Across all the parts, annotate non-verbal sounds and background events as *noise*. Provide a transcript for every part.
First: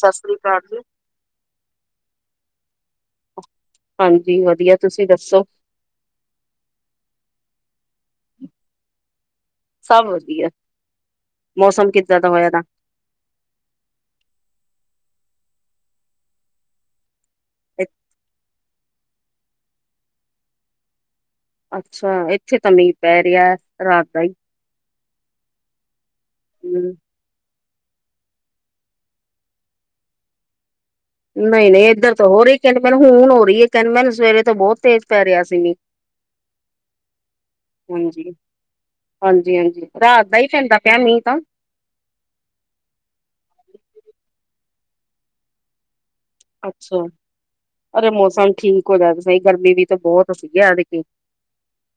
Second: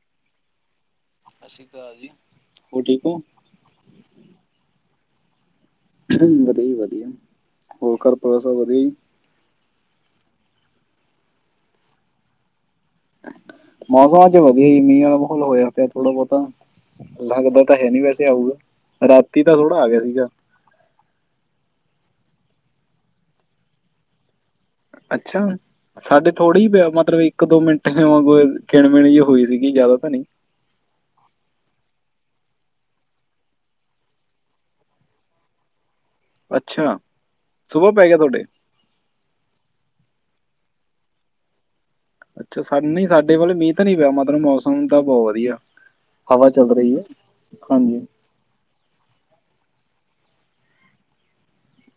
ਸਸ ਸ੍ਰੀ ਕਾਲ ਜੀ। ਸਸ ਸ੍ਰੀ ਕਾਲ ਜੀ, ਹੋਰ ਠੀਕ ਓ। ਹਾਂਜੀ ਵਧੀਆ ਤੁਸੀਂ ਦੱਸੋ? ਵਧੀਆ-ਵਧੀਆ ਹੋਰ ਘਰ ਪਰਿਵਾਰ ਸਭ ਵਧੀਆ ਈ। ਸਭ ਵਧੀਆ ਮੌਸਮ ਕਿੱਦਾਂ ਦਾ ਹੋਇਆ ਦਾ? ਮੌਸਮ ਅੱਜ ਵਧੀਆ ਹੀ ਮੀਂਹ ਆਲਾ ਮਾਹੌਲ ਹੋਇਆ ਪਿਆ ਥੋੜਾ ਬਹੁਤਾ। ਲੱਗਦਾ ਤਾਂ ਹੈ ਨੀ ਵੈਸੇ ਆਊਗਾ ਰਾਤੀ ਤਾਂ ਥੋੜ੍ਹਾ ਆ ਗਿਆ ਸੀਗਾ। ਅੱਛਾ ਇੱਥੇ ਤਾਂ ਮੀਂਹ ਪੈ ਰਿਹਾ ਰਾਤ ਦਾ ਈ। ਅੱਛਾ ਸਾਡੇ ਥੋੜੀ ਹੀ ਪਿਆ ਹੂੰ। ਮਤਲਬ ਇੱਕ ਦੋ ਮਿੰਟ ਹੂਏ ਕਿਣ ਮਿਣ ਜੀ ਹੋਈ ਸੀਗੀ ਜਾਦਾ ਤਾਂ ਨਈ। ਨਹੀਂ ਨਈਂ-ਨਈਂ ਇੱਧਰ ਤਾਂ ਹੋ ਰਹੀ ਕਿੰਨ ਮਿਨ ਹੁਨ ਹੋ ਰਹੀ ਹੈ ਕਿਨ ਮੀਨ ਸਵੇਰੇ ਤੋਂ ਬੌਤ ਤੇਜ਼ ਪੈ ਰਿਹਾ ਸੀ। ਅੱਛਾ ਸੁਬਾਹ ਪੈ ਗਿਆ ਤੁਹਾਡੇ। ਹਾਂਜੀ-ਹਾਂਜੀ ਰਾਤ ਦਾ ਹੀ ਪੈਂਦਾ ਪਿਆ ਮੀਂਹ ਤਾਂ। ਅੱਛਾ ਸਾਨੂੰ ਸਾਡੇ ਵਲ ਮੀਂਹ ਤਾਂ ਨੀ ਪਿਆ ਮਤਲਬ ਮੌਸਮ ਤਾਂ ਬੋਹ ਵਧੀਆ। ਹਵਾ ਚੱਲ ਰਹੀ ਐ ਅੱਛਾ। ਹਾਂਜੀ। ਅਰੇ ਮੌਸਮ ਠੀ ਕ ਹੋ ਗਿਆ ਸਹੀ ਗਰਮੀ ਵੀ ਤਾਂ ਬੌਤ ਸੀ ਐਦਕਿ।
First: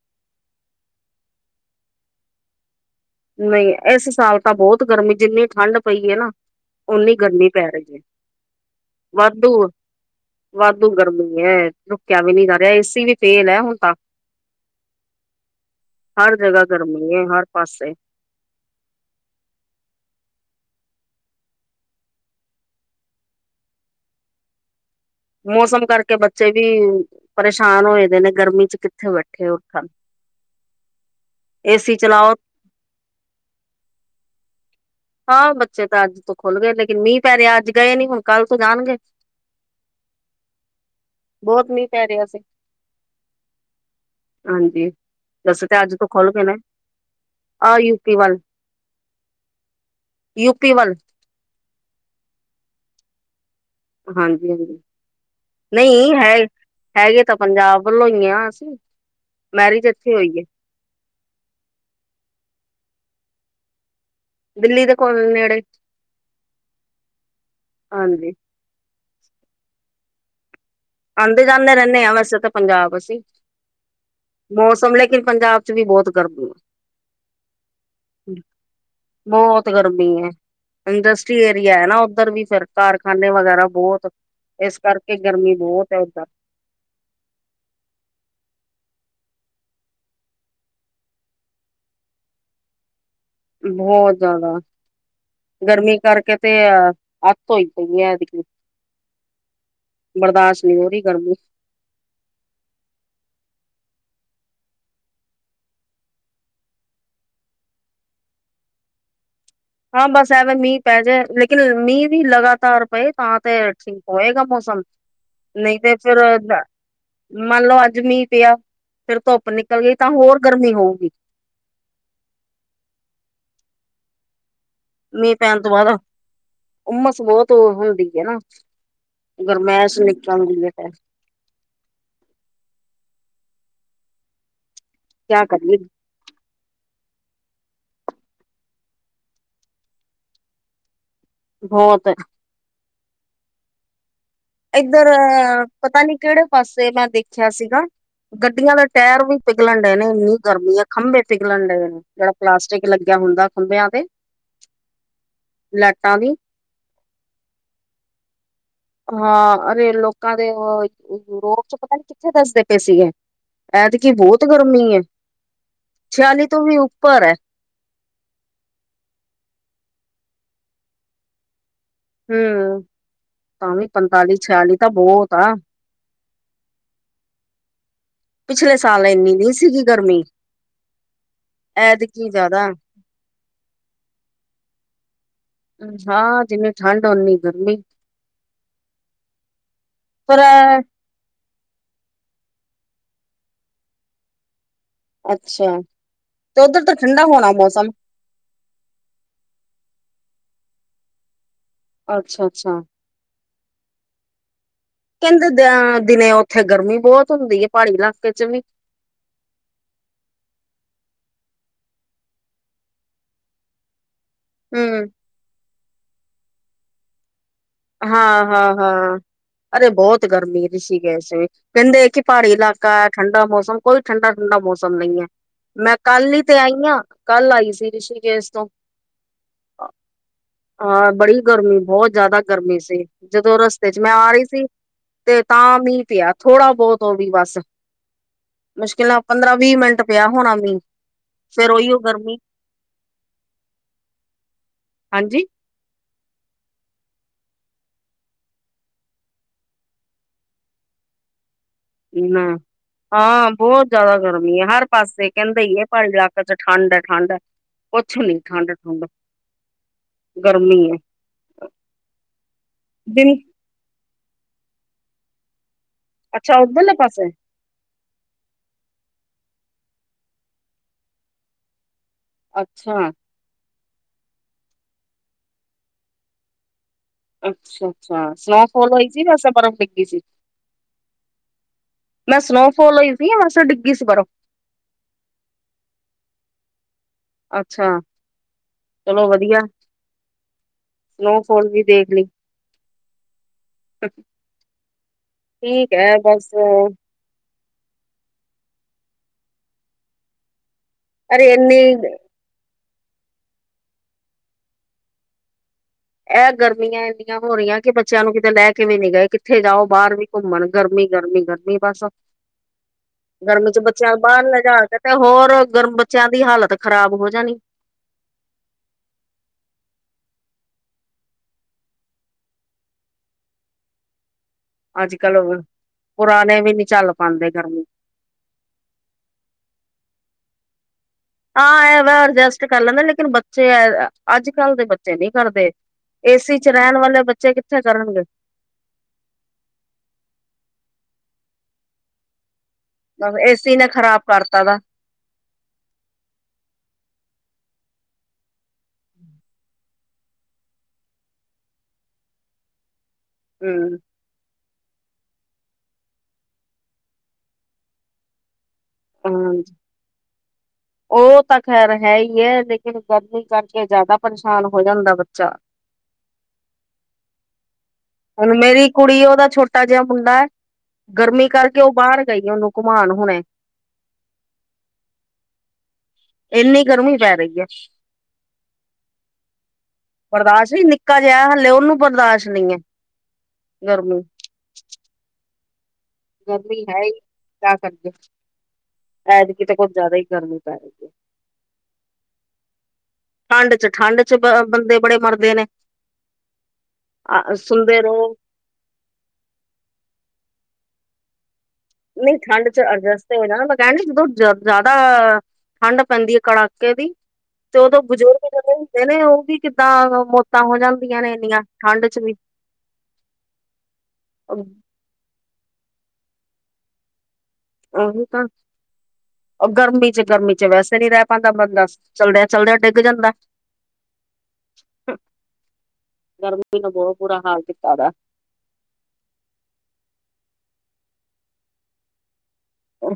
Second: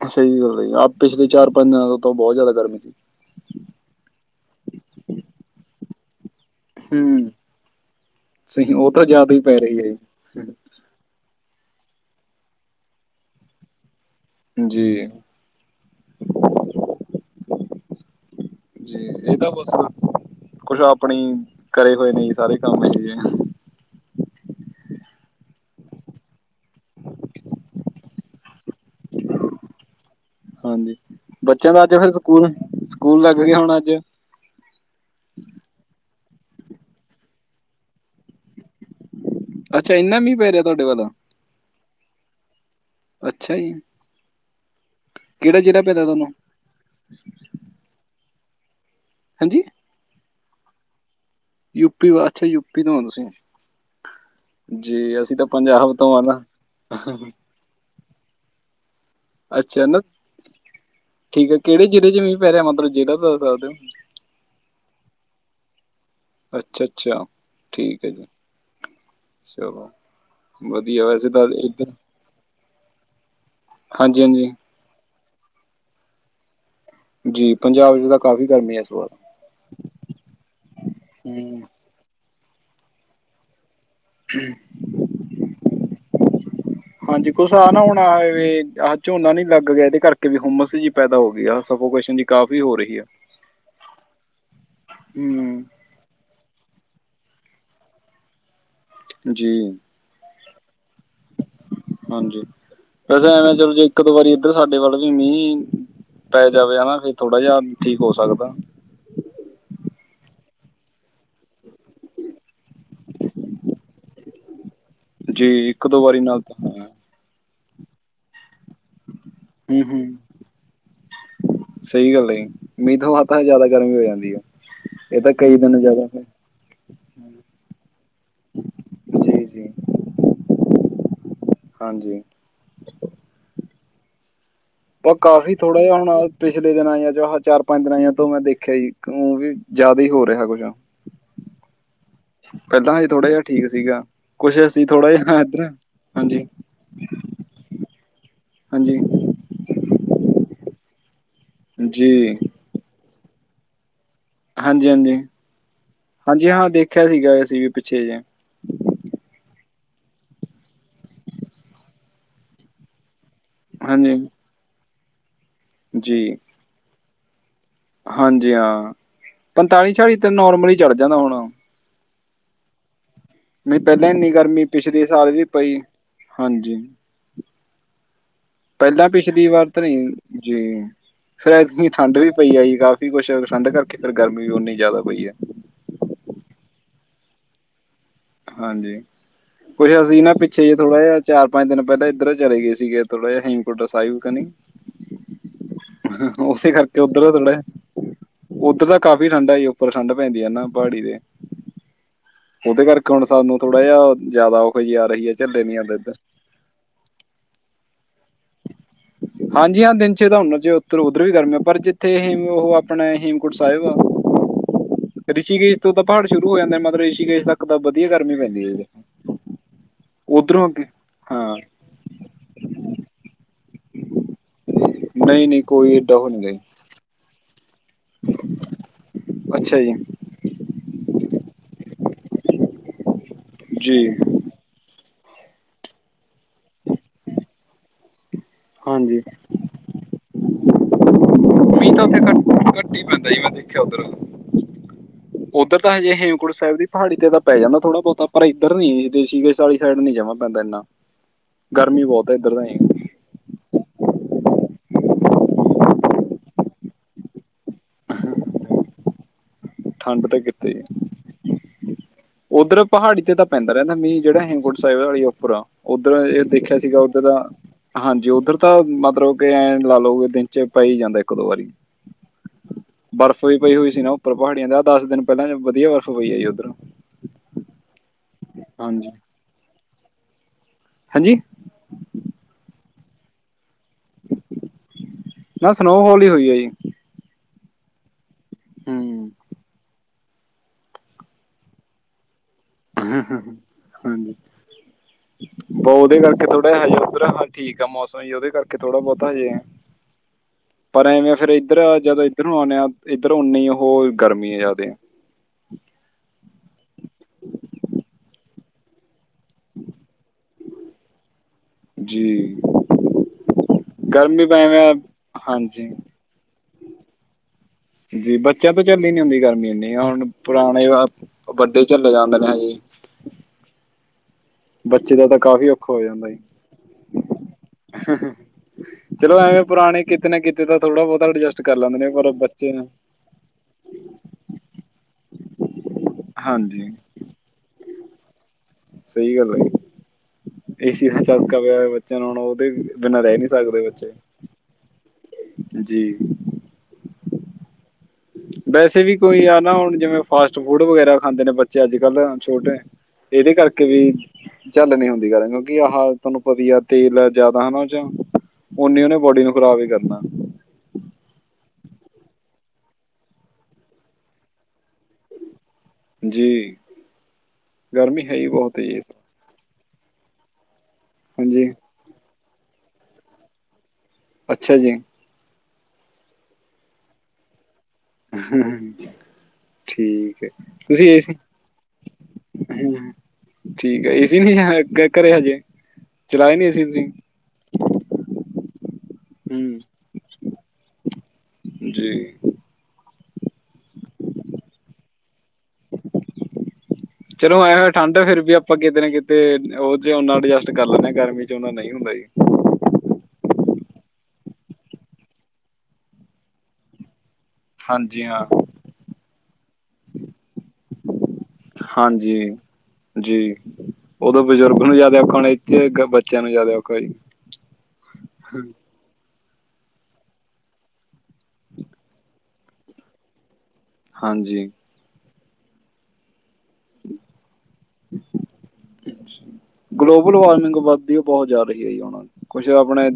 ਸਹੀ ਗੱਲ ਐ ਜੀ ਪਿਛਲੇ ਚਾਰ ਪੰਜ ਦਿਨਾਂ ਤੋਂ ਬੌਤ ਜਾਦਾ ਗਰਮੀ ਸੀ। ਨਈ ਇਸ ਸਾਲ ਤਾਂ ਬੌਤ ਗਰਮੀ ਜਿੰਨੀ ਠੰਢ ਪਈ ਏ ਨਾ ਓਨੀ ਹੂੰ ਗਰਮੀ ਪੈ ਰਹੀ ਏ ਸਹੀ ਉਹ ਤਾਂ ਜ਼ਿਆਦਾ ਹੀ ਵਾਧੂ ਪੈ ਰਹੀ ਹੈ ਵਾਧੂ ਗਰਮੀ ਏ ਰੁਕਿਆ ਵੀ ਨੀ ਜਾ ਰਿਹਾ ਏਸੀ ਵੀ ਫੇਲ ਹੈ ਹੁਣ ਤਾਂ। ਜੀ। ਜੀ ਹਰ ਜਗ੍ਹਾ ਗਰਮੀ ਏ ਹਰ ਪਾਸੇ। ਜ ਇਹਦਾ ਬਸ ਕੁਛ ਆਪਣੇ ਕਰੇ ਹੋਏ ਨੇ ਸਾਰੇ ਕੰਮ *unintelligible* ਮੌਸਮ ਕਰਕੇ ਬੱਚੇ ਵੀ ਪਰੇਸ਼ਾਨ ਹੋਏ ਦੇ ਨੇ ਗਰਮੀ ਚ ਕਿੱਥੇ ਬੈਠੇ ਉੱਠਣ। ਹਾਂਜੀ, ਬੱਚਿਆਂ ਦਾ ਅੱਜ ਏਸੀ ਫਿਰ ਚਲਾਓ ਸਕੂਲ, ਸਕੂਲ ਲੱਗ ਗਏ ਹੁਣ ਅੱਜ। ਹਾਂ, ਬੱਚੇ ਤਾਂ ਅੱਜ ਤੋਂ ਖੁੱਲ੍ਹ ਗਏ ਲੇਕਿਨ ਮੀਂਹ ਪੈ ਰਿਹਾ ਅੱਜ ਗਏ ਨੀ ਹੁਣ ਕੱਲ੍ਹ ਤੋਂ ਜਾਣਗੇ। ਅੱਛਾ ਇੰਨਾ ਮੀਂਹ ਪੈ ਰਿਹਾ ਤੁਹਾਡੇ ਵੱਲ ਬਹੁਤ ਮੀਂਹ ਪੈ ਰਿਹਾ ਸੀ। ਅੱਛਾ ਜੀ ਹਾਂਜੀ ਦੱਸ ਕਿਹੜਾ ਤੇ ਜ਼ਿਲ੍ਹਾ ਅੱਜ ਪੈਂਦਾ ਤੋਂ ਤੁਹਾਨੂੰ ਖੁੱਲ ਗਏ ਨੇ। ਆਹ ਯੂ ਪੀ ਵੱਲ ਹਾਂਜੀ। ਯੂ ਪੀ ਵੱਲ। ਯੂਪੀ ਵ ਅੱਛਾ ਯੂਪੀ ਤੋਂ ਤੁਸੀਂ। ਹਾਂਜੀ, ਹਾਂਜੀ ਜੀ ਅਸੀਂ ਤਾਂ ਪੰਜਾਬ ਨਹੀਂ ਤੋਂ ਆ ਹੈ ਨਾ ਹੈਗੇ ਤਾਂ ਪੰਜਾਬ ਵੱਲੋਂ ਹੀ ਆ ਅਸੀਂ। ਮੈਰਿਜ ਅੱਛਾ ਨਾ ਇੱਥੇ ਹੋਈ ਹੈ ਠੀਕ ਹੈ ਕਿਹੜੇ ਜ਼ਿਲ੍ਹੇ ਚ ਮੀਂਹ ਪੈ ਰਿਆ ਮਤਲਬ ਜ਼ਿਲ੍ਹਾ ਦੱਸ ਸਕਦੇ ਹੋ। ਦਿੱਲੀ ਦੇ ਕੋਲ ਨੇੜੇ। ਅੱਛਾ, ਅੱਛਾ ਠੀਕ ਹੈ ਜੀ। ਹਾਂਜੀ ਚਲੋ। ਵਧੀਆ। ਵੈਸੇ ਤਾਂ ਆਂਦੇ ਜਾਂਦੇ ਇੱਧਰ ਰਹਿੰਨੇ ਆ ਵੈਸੇ ਤਾਂ ਪੰਜਾਬ ਅਸੀ। ਹਾਂਜੀ, ਹਾਂਜੀ। ਮੌਸਮ ਲੇਕਿਨ ਪੰਜਾਬ ਚ ਵੀ ਬਹੁਤ ਗਰਮੀ ਜੀ ਪੰਜਾਬ 'ਚ ਤਾਂ ਕਾਫੀ ਗਰਮੀ ਹੈ ਇਸ ਵਾਰ ਬਹੁਤ ਗਰਮੀ ਏ। ਇੰਡਸਟਰੀ ਹੂੰ ਏਰੀਆ ਹੈ ਨਾ ਉੱਧਰ ਵੀ ਫਿਰ ਕਾਰਖਾਨੇ ਵਗੈਰਾ ਬਹੁਤ ਹਮ। ਇਸ ਕਰਕੇ ਗਰਮੀ ਬਹੁਤ ਹੈ ਉੱਧਰ। ਹਾਂਜੀ, ਕੁਛ ਆ ਨਾ ਹੁਣ ਆਹ ਝੋਨਾ ਨੀ ਲੱਗ ਗਿਆ ਇਹਦੇ ਕਰਕੇ ਵੀ ਹੁੰਮਸ ਜੀ ਪੈਦਾ ਹੋ ਗਈ ਆ ਸਫੋਕੇਸ਼ਨ ਜਈ। ਕਾਫ਼ੀ ਹੋ ਰਹੀ ਹੈ। ਬਹੁਤ ਜ਼ਿਆਦਾ ਹੂੰ ਗਰਮੀ ਕਰਕੇ ਤੇ ਆ ਅਤ ਹੋਈ ਪਈ ਐ ਐਤਕੀ। ਜੀ। ਬਰਦਾਸ਼ਤ ਨਹੀਂ ਹੋ ਰਹੀ ਗਰਮੀ। ਹਾਂਜੀ, ਵੈਸੇ ਐਵੇਂ ਚਲੋ ਜੇ ਇੱਕ ਦੋ ਵਾਰੀ ਇੱਧਰ ਸਾਡੇ ਵੱਲ ਵੀ ਨੀਂ ਪੈ ਜਾਵੇ ਨਾ ਫ਼ਿਰ ਥੋੜਾ ਜਿਹਾ ਠੀਕ ਹੋ ਸਕਦਾ। ਹਾਂ, ਬਸ ਐਵੇ ਮੀਂਹ ਪੈ ਜਾਏ ਲੇਕਿਨ ਮੀਂਹ ਵੀ ਲਗਾਤਾਰ ਪਏ ਤਾਂ ਤੇ ਠੀਕ ਹੋਏਗਾ ਮੌਸਮ। ਜੀ ਨਹੀਂ ਇੱਕ ਤੇ ਦੋ ਫਿਰ ਵਾਰੀ ਨਾਲ ਤਾਂ ਹਾਂ, ਮੰਨ ਲੋਓ ਅੱਜ ਮੀਂਹ ਪਿਆ ਫਿਰ ਧੁੱਪ ਨਿਕਲ ਹੂੰ ਗਈ ਹੂੰ ਤਾਂ ਹੋਰ ਗਰਮੀ ਹੋਊਗੀ। ਸਹੀ ਗੱਲ ਏ, ਮੀਂਹ ਤੋਂ ਬਾਦ ਤਾਂ ਜਿਆਦਾ ਗਰਮੀ ਹੋ ਜਾਂਦੀ ਆ। ਮੀਂ ਪੈਣ ਤੋਂ ਬਾਅਦ ਉਮਸ ਬਹੁਤ ਹੁੰਦੀ ਏ ਨਾ। ਜੀ ਜੀ ਗਰਮੈਸ਼ ਨਿਕਲ ਦੀ ਹੈ ਫਿਰ ਹਾਂਜੀ। ਪਰ ਕਿਆ ਕਾਫੀ ਕਰੀਏ ਥੋੜਾ ਜਿਹਾ ਹ ਪਿਛਲੇ ਦਿਨਾਂ ਆ ਚ ਚਾਰ ਪੰਜ ਦਿਨ ਆਈਆਂ ਤੋ ਮੈਂ ਦੇਖਿਆ ਜੀ ਵੀ ਜਿਆਦਾ ਹੀ ਹੋ ਰਿਹਾ ਕੁਛ ਬਹੁਤ ਕੱਦਾ ਅੇ ਥੋੜਾ ਜਿਹਾ ਠੀਕ ਸੀਗਾ। ਕੁਛ ਅਸੀਂ ਇੱਧਰ ਥੋੜ੍ਹਾ ਜਿਹਾ ਇੱਧਰ ਪਤਾ ਨੀ ਹਾਂਜੀ ਕਿਹੜੇ ਪਾਸੇ ਮੈਂ ਦੇਖ ਦੇਖਿਆ ਸੀਗਾ, ਗੱਡੀਆਂ ਦੇ ਹਾਂਜੀ ਟਾਇਰ ਵੀ ਪਿਘਲਣ ਡਏ ਨੇ ਇੰਨੀ ਗਰਮੀ ਏ ਖੰਭੇ ਪਿਘਲਣ ਡਏ ਨੇ ਜਿਹੜਾ ਜੀ ਪਲਾਸਟਿਕ ਲਗਿਆ ਹੁੰਦਾ ਖੰਭਿਆਂ ਤੇ- ਹਾਂਜੀ- ਹਾਂਜੀ- ਲਾਈਟਾਂ ਦੀ ਹਾਂਜੀ ਹਾਂ ਦੇਖਿਆ ਸੀਗਾ ਅਸੀ ਵੀ ਪਿਛੇ ਜਿ- ਹਾਂ ਅਰੇ ਲੋਕਾ ਦੇ ਯੂਰੋਪ ਚ ਪਤਾ ਨੀ ਕਿਥੇ ਦੱਸਦੇ ਪਏ ਸੀਗੇ। ਐਤਕੀ ਹਾਂਜੀ ਬੋਤ ਗਰਮੀ ਏ। ਜੀ ਛਿਆਲੀ ਤੋ ਵੀ ਉਪਰ ਐ। ਹਾਂਜੀ ਹਾਂ। ਪੰਤਾਲੀ ਛਿਆਲੀ ਤੇ ਨੋਰਮਲੀ ਚੜ੍ਹ ਜਾਦਾ ਹੁਣ। ਹੂੰਅ। ਮੀ ਪੈਲਾਂ ਏਨੀ ਗਰਮੀ ਪਿਛਲੇ ਸਾਲ ਬਹੁਤ ਵੀ ਆ ਪਈ। ਹਾਂਜੀ- ਪਿਛਲੇ ਸਾਲ ਪੈਲਾਂ ਇੰਨੀ ਪਿਛਲੀ ਨਹੀਂ ਵਾਰ ਸੀਗੀ ਤਰ‌ਈਂ ਗਰਮੀ ਜੀ- ਫੇਰ ਐਤਕੀਂ ਠੰਡ ਐਤਕੀ ਵੀ ਪਈ ਜ਼ਿਆਦਾ ਆ ਜੀ, ਕਾਫੀ ਕੁੱਛ ਠੰਢ ਕਰਕੇ ਫਿਰ ਗਰਮੀ ਵੀ ਓਨੀ ਜਾਦਾ ਹੋਈ ਐ। ਹਾਂ ਜਿਨੀ ਠੰਡ ਓਨੀ ਗਰਮੀ। ਹਾਂਜੀ ਕੁਛ ਅਸੀ ਨਾ ਪਰ ਪਿਛੇ ਜੇ ਥੋੜਾ ਜਿਆ- ਚਾਰ ਪੰਜ ਦਿਨ ਪੈਲਾ ਏਧਰ ਚਲੇ ਗੇ ਸੀਗੇ, ਥੋੜਾ ਜਿਆ ਹੈਮਕੁੰਡ ਸਾਇਬ ਕਨੀ। ਅੱਛਾ। ਤੇ ਓਸੇ ਉੱਧਰ ਤਾਂ ਕਰਕੇ ਠੰਡਾ ਓਧਰੋ ਹੋਣਾ ਥੋੜੇ- ਮੌਸਮ ਓਧਰ ਤਾਂ ਕਾਫ਼ੀ ਠੰਡਾ ਆ ਈ। ਉਪਰ ਠੰਢ ਪੈਂਦੀ ਐ ਨਾ ਪਾੜੀ ਤੇ- ਅੱਛਾ। ਅੱਛਾ- ਸਾਨੂੰ ਥੋੜਾ ਜਿਹਾ ਜ਼ਿਆਦਾ ਔਖ ਜੀ ਆ ਰਹੀ ਹੈ ਕੈਂਦੇ ਝੱਲੇ ਨਹੀਂ ਆਉਂਦਾ ਦੇਆ ਇੱਧਰ ਦਿਨੇ ਓਥੇ ਗਰਮੀ ਬੋਤ ਹੁੰਦੀ ਏ। ਪਾੜੀ ਇਲਾਕੇ 'ਚ ਵੀ- ਹਾਂਜੀ ਹਾਂ ਦਿਨ 'ਚ ਤਾਂ ਹੁਨਾ ਜੇ ਓਧ ਓਧਰ ਵੀ ਗਰਮੀ ਆ। ਪਰ ਜਿਥੇ ਏ ਓ ਆਪਣੇ ਹੇਮਕੁੰਡ ਸਾਇਬ ਆ। ਹੂੰ। ਰਿਸ਼ੀਕੇਸ਼ ਤੋ ਤਾਂ ਪਾੜ ਸ਼ੁਰੂ ਓ ਜਾਂਦੇ, ਮਤਲਬ ਰਿਸ਼ੀਕੇਸ਼ ਦਾ- ਹਾਂ- ਹਾਂ- ਹਾਂ ਅਰੇ ਬੋਤ ਗਰਮੀ ਉਧਰੋਂ ਅੱਗੇ ਰਿਸੀ਼ਕੇਸ ਵੀ- ਹਾਂ ਕੈੰਦੇ ਕੀ ਪਾੜੀ ਇਲਾਕਾ, ਠੰਡਾ ਮੌਸਮ ਕੋਈ ਠੰਡਾ ਠੁੰਡਾ ਮੌਸਮ ਨਈ ਐ। ਨਹੀਂ ਨਹੀਂ ਕੋਈ ਮੈਂ ਏਡਾ ਹੋ ਕਲ ਈ ਨਹੀਂ ਤੇ ਗਈ ਆਈ ਆਂ, ਕਲ ਆਈ ਸੀ ਰਿਸ਼ੀ ਕੇਸ਼ ਤੋਂ। ਅੱਛਾ ਜੀ ਹਾਂ ਬੜੀ ਗਰਮੀ ਬੋ ਜਾਦਾ ਗਰਮੀ ਸੀ। ਜਦੋਂ ਰਸਤੇ 'ਚ ਜੀ ਮੈਂ ਆ ਰੀ ਸੀ। ਤੇ ਤਾਂ ਮੀਂਹ ਪਿਆ, ਥੋੜਾ ਬੋਤ ਓ ਵੀ ਬਸ ਮੁਸ਼ਕਿਲ ਨਾਲ ਹਾਂਜੀ ਪੰਦਰਾਂ- ਵੀ ਮਿੰਟ ਪਿਆ ਹੋਣਾ ਮੀਂ। ਫੇਰ ਓਈਓ ਗਰਮੀ- ਮੀਂ ਪੈਂਦਾ ਨੀ ਮੈ ਦੇਖਿਆ ਓਧਰ। ਹਾਂਜੀ ਓਧਰ- ਤਾਂ ਹਜੇ ਹੇਮਕੁੰਡ ਸੈਬ ਦੀ ਪਹਾੜੀ ਤੇ ਤਾਂ ਪੈ ਜਾਂਦਾ ਥੋੜਾ ਬੋਤਾ, ਪਰ ਏਧਰ ਨੀ ਰਿਸ਼ੀਕੇਸ਼ ਆਲੀ ਸਾਈਡ ਨੀ ਜਮਾਂ ਪੈਂਦਾ ਏਨਾ। ਗਰਮੀ ਬੋਤ ਨਾ ਏਧਰ ਦਾ ਈ। ਹਾਂ ਬੋਤ ਜਾਦਾ ਗਰਮੀ ਆ। ਹਰ ਪਾਸੇ ਕੈਂਦੇ ਈ ਐ ਪਾੜੀ ਲਾਕੇ 'ਚ ਠੰਡ‌ ਐ ਠੰਡ ਐ। ਕੁਛ ਨੀ ਠੰਡ- ਠੁੰਡ, ਠੰਡ ਤਾਂ ਗਰਮੀ ਏ। ਓਧਰ ਪਹਾੜੀ ਤੇ ਤਾਂ ਪੈਂਦਾ ਰੈਂਦਾ ਮੀਂ, ਜੇੜਾ ਹੇਮਕੁੰਡ ਸਾਇਬ ਵਾਲੀ ਉਪਰ ਆ। ਓਧਰੋਂ ਏ ਅੱਛਾ ਦੇਖਿਆ ਉੱਧਰਲੇ ਸੀਗਾ ਓਧਰ ਪਾਸੇ ਦਾ- ਹਾਂਜੀ ਓਧਰ ਤਾਂ ਮਤਲਬ ਕਿ ਐਂ ਲਾ ਲੋ ਦਿਨ 'ਚ ਪੈ ਈ ਜਾਂਦਾ ਇਕ ਦੋ ਵਾਰੀ। ਅੱਛਾ- ਬਰਫ਼ ਵੀ ਪਈ ਹੋਈ ਸੀ ਨਾ ਉਪਰ ਪਹਾੜੀਆਂ ਦੇ। ਆ ਦਸ ਦਿਨ ਪੈਲਾ ਵਧੀਆ ਬਰਫ਼ ਪਈ ਐ ਜੀ ਓਧਰ। ਅੱਛਾ- ਅੱਛਾ ਸਨੋਫੋਲ ਹੋਈ ਸੀ ਜਾਂ ਏਸ਼ੇਰਾਂ ਬਰਫ਼ ਡਿੱਗੀ ਸੀ। ਹਾਂਜੀ। ਮੈ ਸਨੋਫੋਲ ਹੋਈ ਸੀ ਜਾਂ ਵੈਸੇ ਡਿੱਗੀ ਸੀ ਬਰਫ। ਨਾ ਸਨੋਫੋਲ ਈ ਹੋਈ ਐ ਜੀ। ਅੱਛਾ ਚਲੋ ਹੂੰ ਵਧੀਆ। ਸਨੋਫੋਲ ਵੀ ਦੇਖ ਲੀ। ਊਹੂੰ ਹੂੰ ਠੀਕ ਹੈ ਓਦੇ ਕਰਕੇ ਬਸ ਥੋੜਾ ਹਜੇ- ਉਰਾ ਹਾਂ ਠੀਕ ਆ ਮੌਸਮ ਜੀ ਓਦੇ ਕਰਕੇ ਥੋੜਾ ਬੋਤਾ ਹਜੇ - ਪਰ ਐਵੇ ਅਰੇ ਫੇਰ ਇੰਨੀ ਏਧਰ ਜਦੋ ਇਹ ਏਧਰੋਂ ਆਉਣੇ ਆ, ਏਧਰ ਓਨੀ ਉਹ ਗਰਮੀ ਏ ਜਾਦੇ। ਐ ਗਰਮੀਆਂ ਏਨੀਆਂ ਹੋ ਰੀਆਂ ਕਿ ਬੱਚਿਆਂ ਨੂੰ ਕਿਤੇ ਲੈਕੇ ਵੀ ਨੀ ਗਏ, ਕਿਥੇ ਜਾਓ ਬਾਰ ਵੀ ਘੁੰਮਣ ਗਰਮੀ- ਗਰਮੀ- ਗਰਮੀ। ਬਸ ਜੀ- ਗਰਮੀ ਚ ਬੱਚੇਆਂ ਬਾਰ ਗਰਮੀ ਤਾਂ ਐਵੇਂ ਆ, ਲੈਜਾਕੇ ਤੇ ਹੋਰ, ਹਾਂਜੀ ਗਰਮ ਬੱਚੇਆਂ ਦੀ ਹਾਲਤ ਖਰਾਬ ਹੋ ਜਾਨੀ। ਜੀ ਬੱਚੇਆਂ ਤੋਂ ਝੱਲਲੀ ਨੀ ਹੁੰਦੀ ਗਰਮੀ ਇੱਨੀ, ਹੁਨ ਪੁਰਾਨੇ ਵਾ ਵੱਡੇ ਝੱਲੇ ਜਾਦੇ ਨੇ ਏ। ਬੱਚੇ ਅੱਜ ਦਾ ਤਾਂ ਕੱਲ ਕਾਫੀ ਔਖਾ ਹੋ ਜਾਂਦਾ ਏ। ਪੁਰਾਣੇ ਵੀ ਨੀ ਚੱਲ ਪਾਉਂਦੇ ਗਰਮੀ *unintelligible* ਚਲੋ ਐਵੇਂ ਪੁਰਾਣੇ ਕਿਤੇ ਨਾ ਕਿਤੇ ਤਾ ਥੋੜਾ ਬੋਤਾ ਅਰਜਸਟ ਕਾਰ ਹਾਂ ਲੈਂਦੇ ਇਹ ਨੇ, ਪਰ ਐਡਜਸਟ ਬੱਚੇ ਕਰ ਨੂੰ। ਲੈਂਦੇ ਲੇਕਿਨ ਬੱਚ ਬੱਚੇ ਐ ਅੱਜ-ਕੱਲ ਦੇ ਬੱਚੇ ਨੀ ਕਰਦੇ, ਏਸੀ ਚ ਹਾਂਜੀ ਰੈਨ ਵਾਲੇ ਬੱਚੇ ਕਿੱਥੇ ਕਰਨਗੇ। ਸਈ ਗਾੱਲ ਐ। ਏਸੀ ਦਾ ਚਸਕਾ ਪੇਆ ਬੱਚੇਆਂ ਨੂੰ, ਹੁਨ ਓਦੇ ਬਿਨਾਂ ਬਸ ਰੈਅ ਨੀ ਏਸੀ ਸਕਦੇ ਨੇ ਬੱਚੇ। ਖ਼ਰਾਬ ਕਰਤਾ ਗਾ। ਜੀ। ਵੈਸੇ ਵੀ ਕੋਈ ਆ ਨਾ ਹੁਨ ਜਿਵੇਂ ਫਾਸਟ ਫੂਡ ਵਗੈਰਾ ਖਾਂਦੇ ਨੇ ਬੱਚੇ ਅੱਜ-ਕੱਲ ਛੋਟੇ ਏਦੇ ਕਾਰਕੇ ਹਮ ਵੀ ਝੱਲ ਨੀ ਹੁੰਦੀ ਗਰਮ, ਕਿਉਂਕਿ ਆਹ ਤੁਆਨੂੰ ਪਵੀ ਆ ਤੇਲ ਜਾਦਾ ਨਾ ਓ ਚੋਂ ਓਨੀ ਓਨੇ ਬੋਡੀ ਨੂੰ ਖ਼ਰਾਬ ਈ ਕਰਨਾ। ਓ ਤਾਂ ਖੈਰ ਹੈ ਈ ਏ, ਲੇਕਿਨ ਗਰਮੀ ਕਾਰਕੇ ਜਾਦਾ ਪਰੇਸ਼ਾਨ ਹੋ ਜਾਂਦਾ ਬੱਚਾ। ਜੀ ਗਰਮੀ ਹੈ ਹੀ ਹੁਨ ਬਹੁਤ ਹੈ ਮੇਰੀ ਜੀ ਕੁੜੀ ਓਦਾ ਛੋਟ ਚਿੱਟਾ ਜੇਆ ਮੁੰਡਾ ਐ, ਗਰਮੀ ਹਾਂਜੀ ਕਾਰਕੇ ਓ ਬਾਰ ਗਈ ਏ ਓਨੂੰ ਘੁਮਾਨ ਹੁਣੇ। ਅੱਛਾ ਜੀ। ਏੱਨੀ ਗਰਮੀ ਪੈ ਰਈ ਐ! ਠੀਕ ਹੈ ਬਰਦਾਸ਼ ਨੀ ਤੁਸੀਂ ਨਿੱਕਾ ਏ ਸੀ ਜੇਐ ਹੱਲੇ ਓਨੂੰ ਬਰਦਾਸ਼ ਨਈ ਏ ਠੀਕ ਹੈ ਗਰਮੀ। ਏ ਸੀ ਨਹੀਂ ਘਰੇ ਹਜੇ ਚਲਾਏ ਨਹੀਂ ਏ ਗਰਮੀ ਸੀ ਹੈ ਤੁਸੀਂ ਈ ਕੇਆ ਕਰੀਏ, ਐਦਕੀ ਤੇ ਹੂੰ ਕੁੱਝ ਜਾਦਾ ਈ ਗਰਮੀ ਪੈ ਰਈ ਏ। ਜੀ। ਠਾੰਡ ਚ, ਠਾੰਡ ਚ ਬ ਬੰਦੇ ਬੜੇ ਮਰਦੇ ਨੇ। ਚਲੋ ਐਂ ਹੋਏ ਸੁਣਦੇ ਠਾੰਡ ਰਹੋ ਫੇਰ ਵੀ ਆਪਾਂ ਕਿਤੇ ਨਾ ਕਿਤੇ ਓ ਚ ਓੱਨਾ ਅਡਜਸਟ ਕਾਰ ਲੈਂਦੇ ਆਂ ਗਰਮੀ ਚ ਓੱਨਾ ਨਈ ਨਈ ਠਾੰਡ ਚ ਅਰਜਸਟ *unintelligible* ਕੈਂ ਨੀ ਸੀ ਜਦੋਂ ਜਾਦਾ ਅ ਠਾੰਡ ਪੈਂਦੀ ਏ ਕੜਾਕੇ ਦੀ ਤੇ ਓਦੋਂ ਹਾਂਜੀ ਬਜ਼ੁਰਗ ਹਾਂ ਜੇੜੇ ਹੁੰਦੇ ਨੇ, ਓ ਵੀ ਕਿੱਦਾਂ ਮੌਤਾਂ ਹੋ ਜਾਂਦੀਆਂ ਨੇ ਇੰਨੀਆਂ, ਠਾੰਡ ਇਚ ਵੀ। ਹਾਂਜੀ, ਜੀ, ਓਦੋਂ ਬਜ਼ੁਰਗ ਨੂੰ ਜਾਦਾ ਔਖਾ ਹੋਣਾ ਇੱਚ, ਬੱਚੇਆਂ ਨੂੰ ਜਾਦਾ ਔਖਾ ਈ। ਉਹੀ ਤਾਂ ਓ ਗਰਮੀ ਚ, ਗਰਮੀ ਚ ਵੈਸੇ ਨੀ ਰੈ ਪਾਂਦਾ ਬੰਦਾ। ਚਲਦੇਆਂ-ਚਲਦੇਆਂ ਡਿੱਗ ਜਾਂਦੈ। ਹਾਂਜੀ। ਗਰਮੀ ਨੇ ਬੋਹਤ ਬੁਰਾ ਹਾਲ ਕੀਤਾ ਦਾ। ਗਲੋਬਲ ਵਾਰਮਿੰਗ ਵੱਦਦੀ ਏ ਬੋਤ ਜਾਦਾ ਈ ਏ ਓਣਾ ਦੇ, ਕੁੱਛ ਆਪਣੇ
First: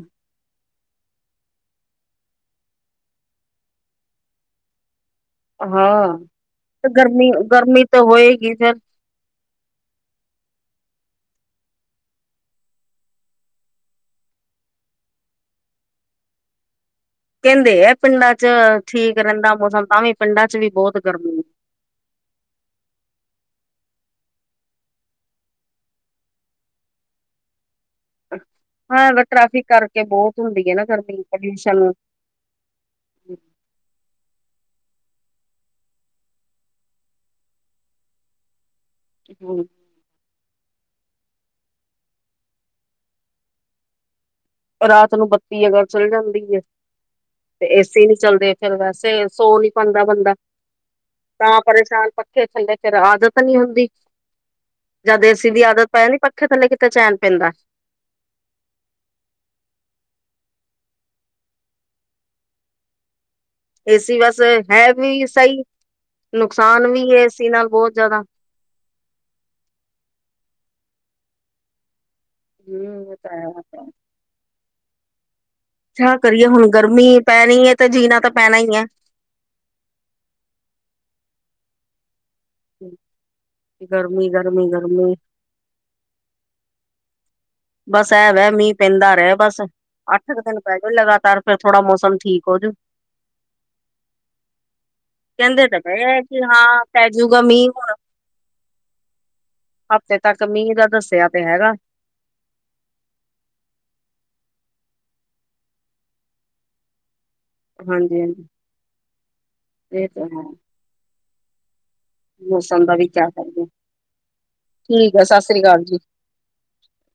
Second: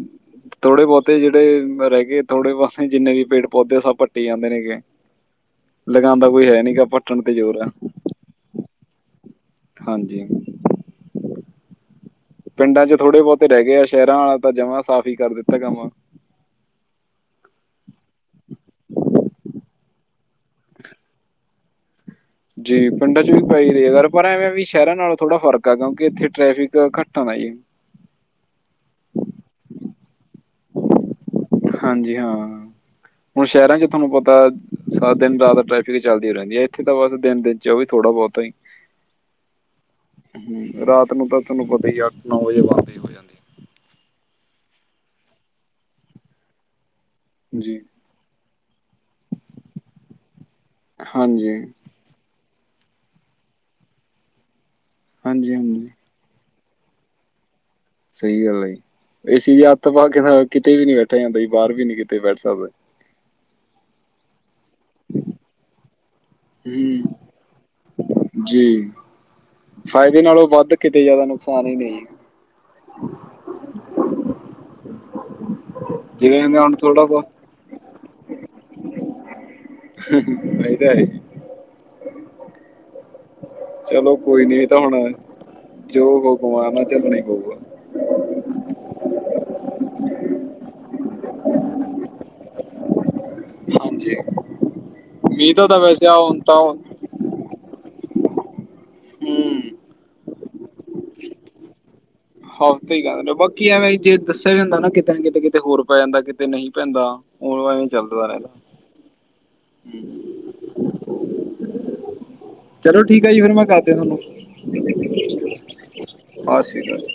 ਥੋੜੇ ਬੋਤੇ ਜੇੜੇ ਰੈਗੇ ਥੋੜੇ ਪਾਸੇ, ਜਿੰਨੇ ਵੀ ਪੇੜ ਪੌਦੇ ਸਬ ਪੱਟੀ ਜਾਂਦੇ ਨੇਗੇ। ਹਾਂ, ਲਗਾਉਂਦਾ ਕੋਈ ਹੈ ਨੀ ਗਾ ਤੇ ਪੱਟਣ ਤੇ ਜ਼ੋਰ ਆ ਗਰਮੀ-ਗਰਮੀ ਤੇ ਹੋਏਗੀ ਫੇਰ ਹਾਂਜੀ। ਪਿੰਡਾਂ ਚ ਥੋੜੇ ਬੋਤੇ ਰੈ ਗਏ ਆ, ਸ਼ਐਰਾਂ ਆਲਾ ਤਾਂ ਜਮਾਂ ਸਾਫ਼ ਈ ਕਾਰ ਦਿੱਤਾ ਕਾੰਮ। ਕੈਂਦੇ ਐ ਪਿੰਡਾਂ ਚ ਠੀਕ ਰੈਂਦਾ ਮੌਸਮ, ਤਾਂ ਵੀ ਪਿੰਡਾਂ ਚ ਵੀ ਬੋਤ ਗਰਮੀ। ਜੀ ਪਿੰਡਾਂ ਚ ਵੀ ਪੈ ਈ ਰਈ ਐ, ਪਰ ਐਵੇਂ ਵੀ ਸ਼ਐਰਾਂ ਨਾਲ ਥੋੜਾ ਫਰਕ ਐ, ਕਿਉਂਕਿ ਇੱਥੇ ਟ੍ਰੈਫਿਕ ਘਾੱਟ ਆ ਨਾ ਈ। ਹਾਂ ਐਵੈ ਟ੍ਰੈਫਿਕ ਕਾਰਕੇ ਬੋਤ ਹੁੰਦੀ ਏ ਨਾ ਗਰਮੀ। ਪੋਲਿਊਸ਼ਨ ਹਾਂਜੀ, ਹਾਂ। ਹੁਨ ਸ਼ਐਰਾਂ ਚ ਤੁਆਨੂੰ ਪਤਾ, ਸਾ ਦਿਨ-ਰਾਤ ਟਰੈਫਿਕ ਚੱਲਦੀ ਰੈਂਦੀ ਐ, ਇੱਥੇ ਤਾਂ ਬਾੱਸ ਦਿਨ-ਦਿਨ ਚ, ਓ ਵੀ ਥੋੜਾ ਬੋਤਾਂ ਈ। ਹੂੰ। ਹੂੰ, ਰਾਤ ਨੂੰ ਤਾਂ ਤੂਆਨੂੰ ਪਤਾ ਈ ਆ, ਆੱਠ-ਨੌ ਵਜੇ ਬਾੰਦ ਈ ਹੋ ਜਾਂ ਰਾਤ ਨੂੰ ਬੱਤੀ ਅਗੱਲ ਚਲ ਜਾਂਦੀ ਏ ਹੈ। ਤੇ ਜੀ ਏਸੀ ਨੀ ਚੱਲਦੇ ਫਿਰ ਵੈਸੇ ਸੌ ਨੀ ਪਾਂਦਾ ਬੰਦਾ ਹਾਂਜੀ ਤਾਂ ਪਰੇਸ਼ਾਨ ਪ ਪੱਖੇ ਥੱਲੇ ਫਿਰ ਆਦਤ ਨੀ ਹੁੰਦੀ ਜਦ ਦੇਸੀ ਹਾਂਜੀ ਦੀ ਆਦਤ ਹਾਂਜੀ ਪੈ ਨੀ ਪੱਖੇ ਥੱਲੇ ਕਿਤੇ ਚੈਣ ਪੈਂਦਾ ਸਹੀ ਗੱਲ ਆ ਏਸੀ ਦੀ ਆਦਤ ਪਾ ਕੇ ਫਿਰ ਕਿਤੇ ਵੀ ਨੀ ਬੈਠਿਆ ਜਾਂਦਾ ਬਾਹਰ ਵੀ ਨੀ ਕਿਤੇ ਬੈਠ ਸਕਦਾ ਏਸੀ ਬਸ ਹੈ ਵੀ ਸਹੀ ਨੁਕਸਾਨ ਵੀ ਹੂੰ ਏਸੀ ਨਾਲ ਬਹੁਤ ਜ਼ਿਆਦਾ ਜੀ ਫਾਇਦੇ ਨਾਲੋਂ ਵੱਧ ਕਿੱਤੇ ਜ਼ਿਆਦਾ ਨੁਕਸਾਨ ਹੀ ਨਹੀਂ ਹੈ। ਹਮ ਉਹ ਤੇ ਹੈ *unintelligible* ਕਿਆ ਕਰੀਏ ਜਿਵੇਂ ਮੈਂ ਹੁਣ ਥੋੜਾ ਗਰਮੀ ਬਹੁਤ ਪੈਣੀ ਤੇ ਜੀਣਾ ਤਾਂ ਪੈਣਾ ਹੀ ਹੈ। ਇਹ ਤੇ ਹੈ। ਹਮ। ਚਲੋ ਕੋਈ ਨੀ ਏ ਤਾਂ ਹੁਣ ਜੋ ਹੋਗ ਓ ਝੱਲਣਾ ਹੀ ਪਊਗਾ। ਬਸ ਐ ਵੈ ਮੀਂਹ ਪੈਂਦਾ ਰਹਿ ਬਸ। ਅੱਠ ਕੁ ਦਿਨ ਪੈ ਜੂ ਲਗਾਤਾਰ ਫੇਰ ਥੋੜਾ ਮੌਸਮ ਠੀਕ ਹੋਜੂ। ਹਾਂਜੀ ਮੀਂਹ ਕਹਿੰਦੇ ਤਾਂ ਤੇ ਤਾਂ ਵੈਸੇ ਪਏ ਆ ਹੁਣ ਕਿ ਤਾਂ ਹਾਂ। ਪੈ ਜੂਗਾ ਮੀਂਹ ਹੁਣ। ਹੂੰ ਹਫ਼ਤੇ ਤੱਕ ਮੀਂਹ ਦਾ ਦੱਸਿਆ ਪਿਆ ਹੈਗਾ। *unintelligible* ਬਾਕੀ ਐਵੇਂ ਜੇ ਦੱਸਿਆ ਹੁੰਦਾ ਨਾ ਕਿਤੇ ਨਾ ਕਿਤੇ ਕਿਤੇ ਹੋਰ ਪੈ ਜਾਂਦਾ ਕਿਤੇ ਨਹੀਂ ਪੈਂਦਾ। ਉਨਲਾਈਨ ਹਾਂਜੀ ਚੱਲਦਾ ਹਾਂਜੀ ਰਹਿੰਦਾ ਇਹ ਤਾਂ ਹੈ ਹੂੰ। ਮੌਸਮ ਦਾ ਚਲੋ ਵੀ ਠੀਕ ਕਿਆ ਆ ਜੀ ਫਿਰ ਕਰੀਏ ਮੈਂ ਕਾਤੇ ਤੁਹਾਨੂੰ ਠੀਕ ਹੈ ਸਤਿ ਸ੍ਰੀ ਅਕਾਲ ਜੀ। ਬਸ ਜੀ ਬਸ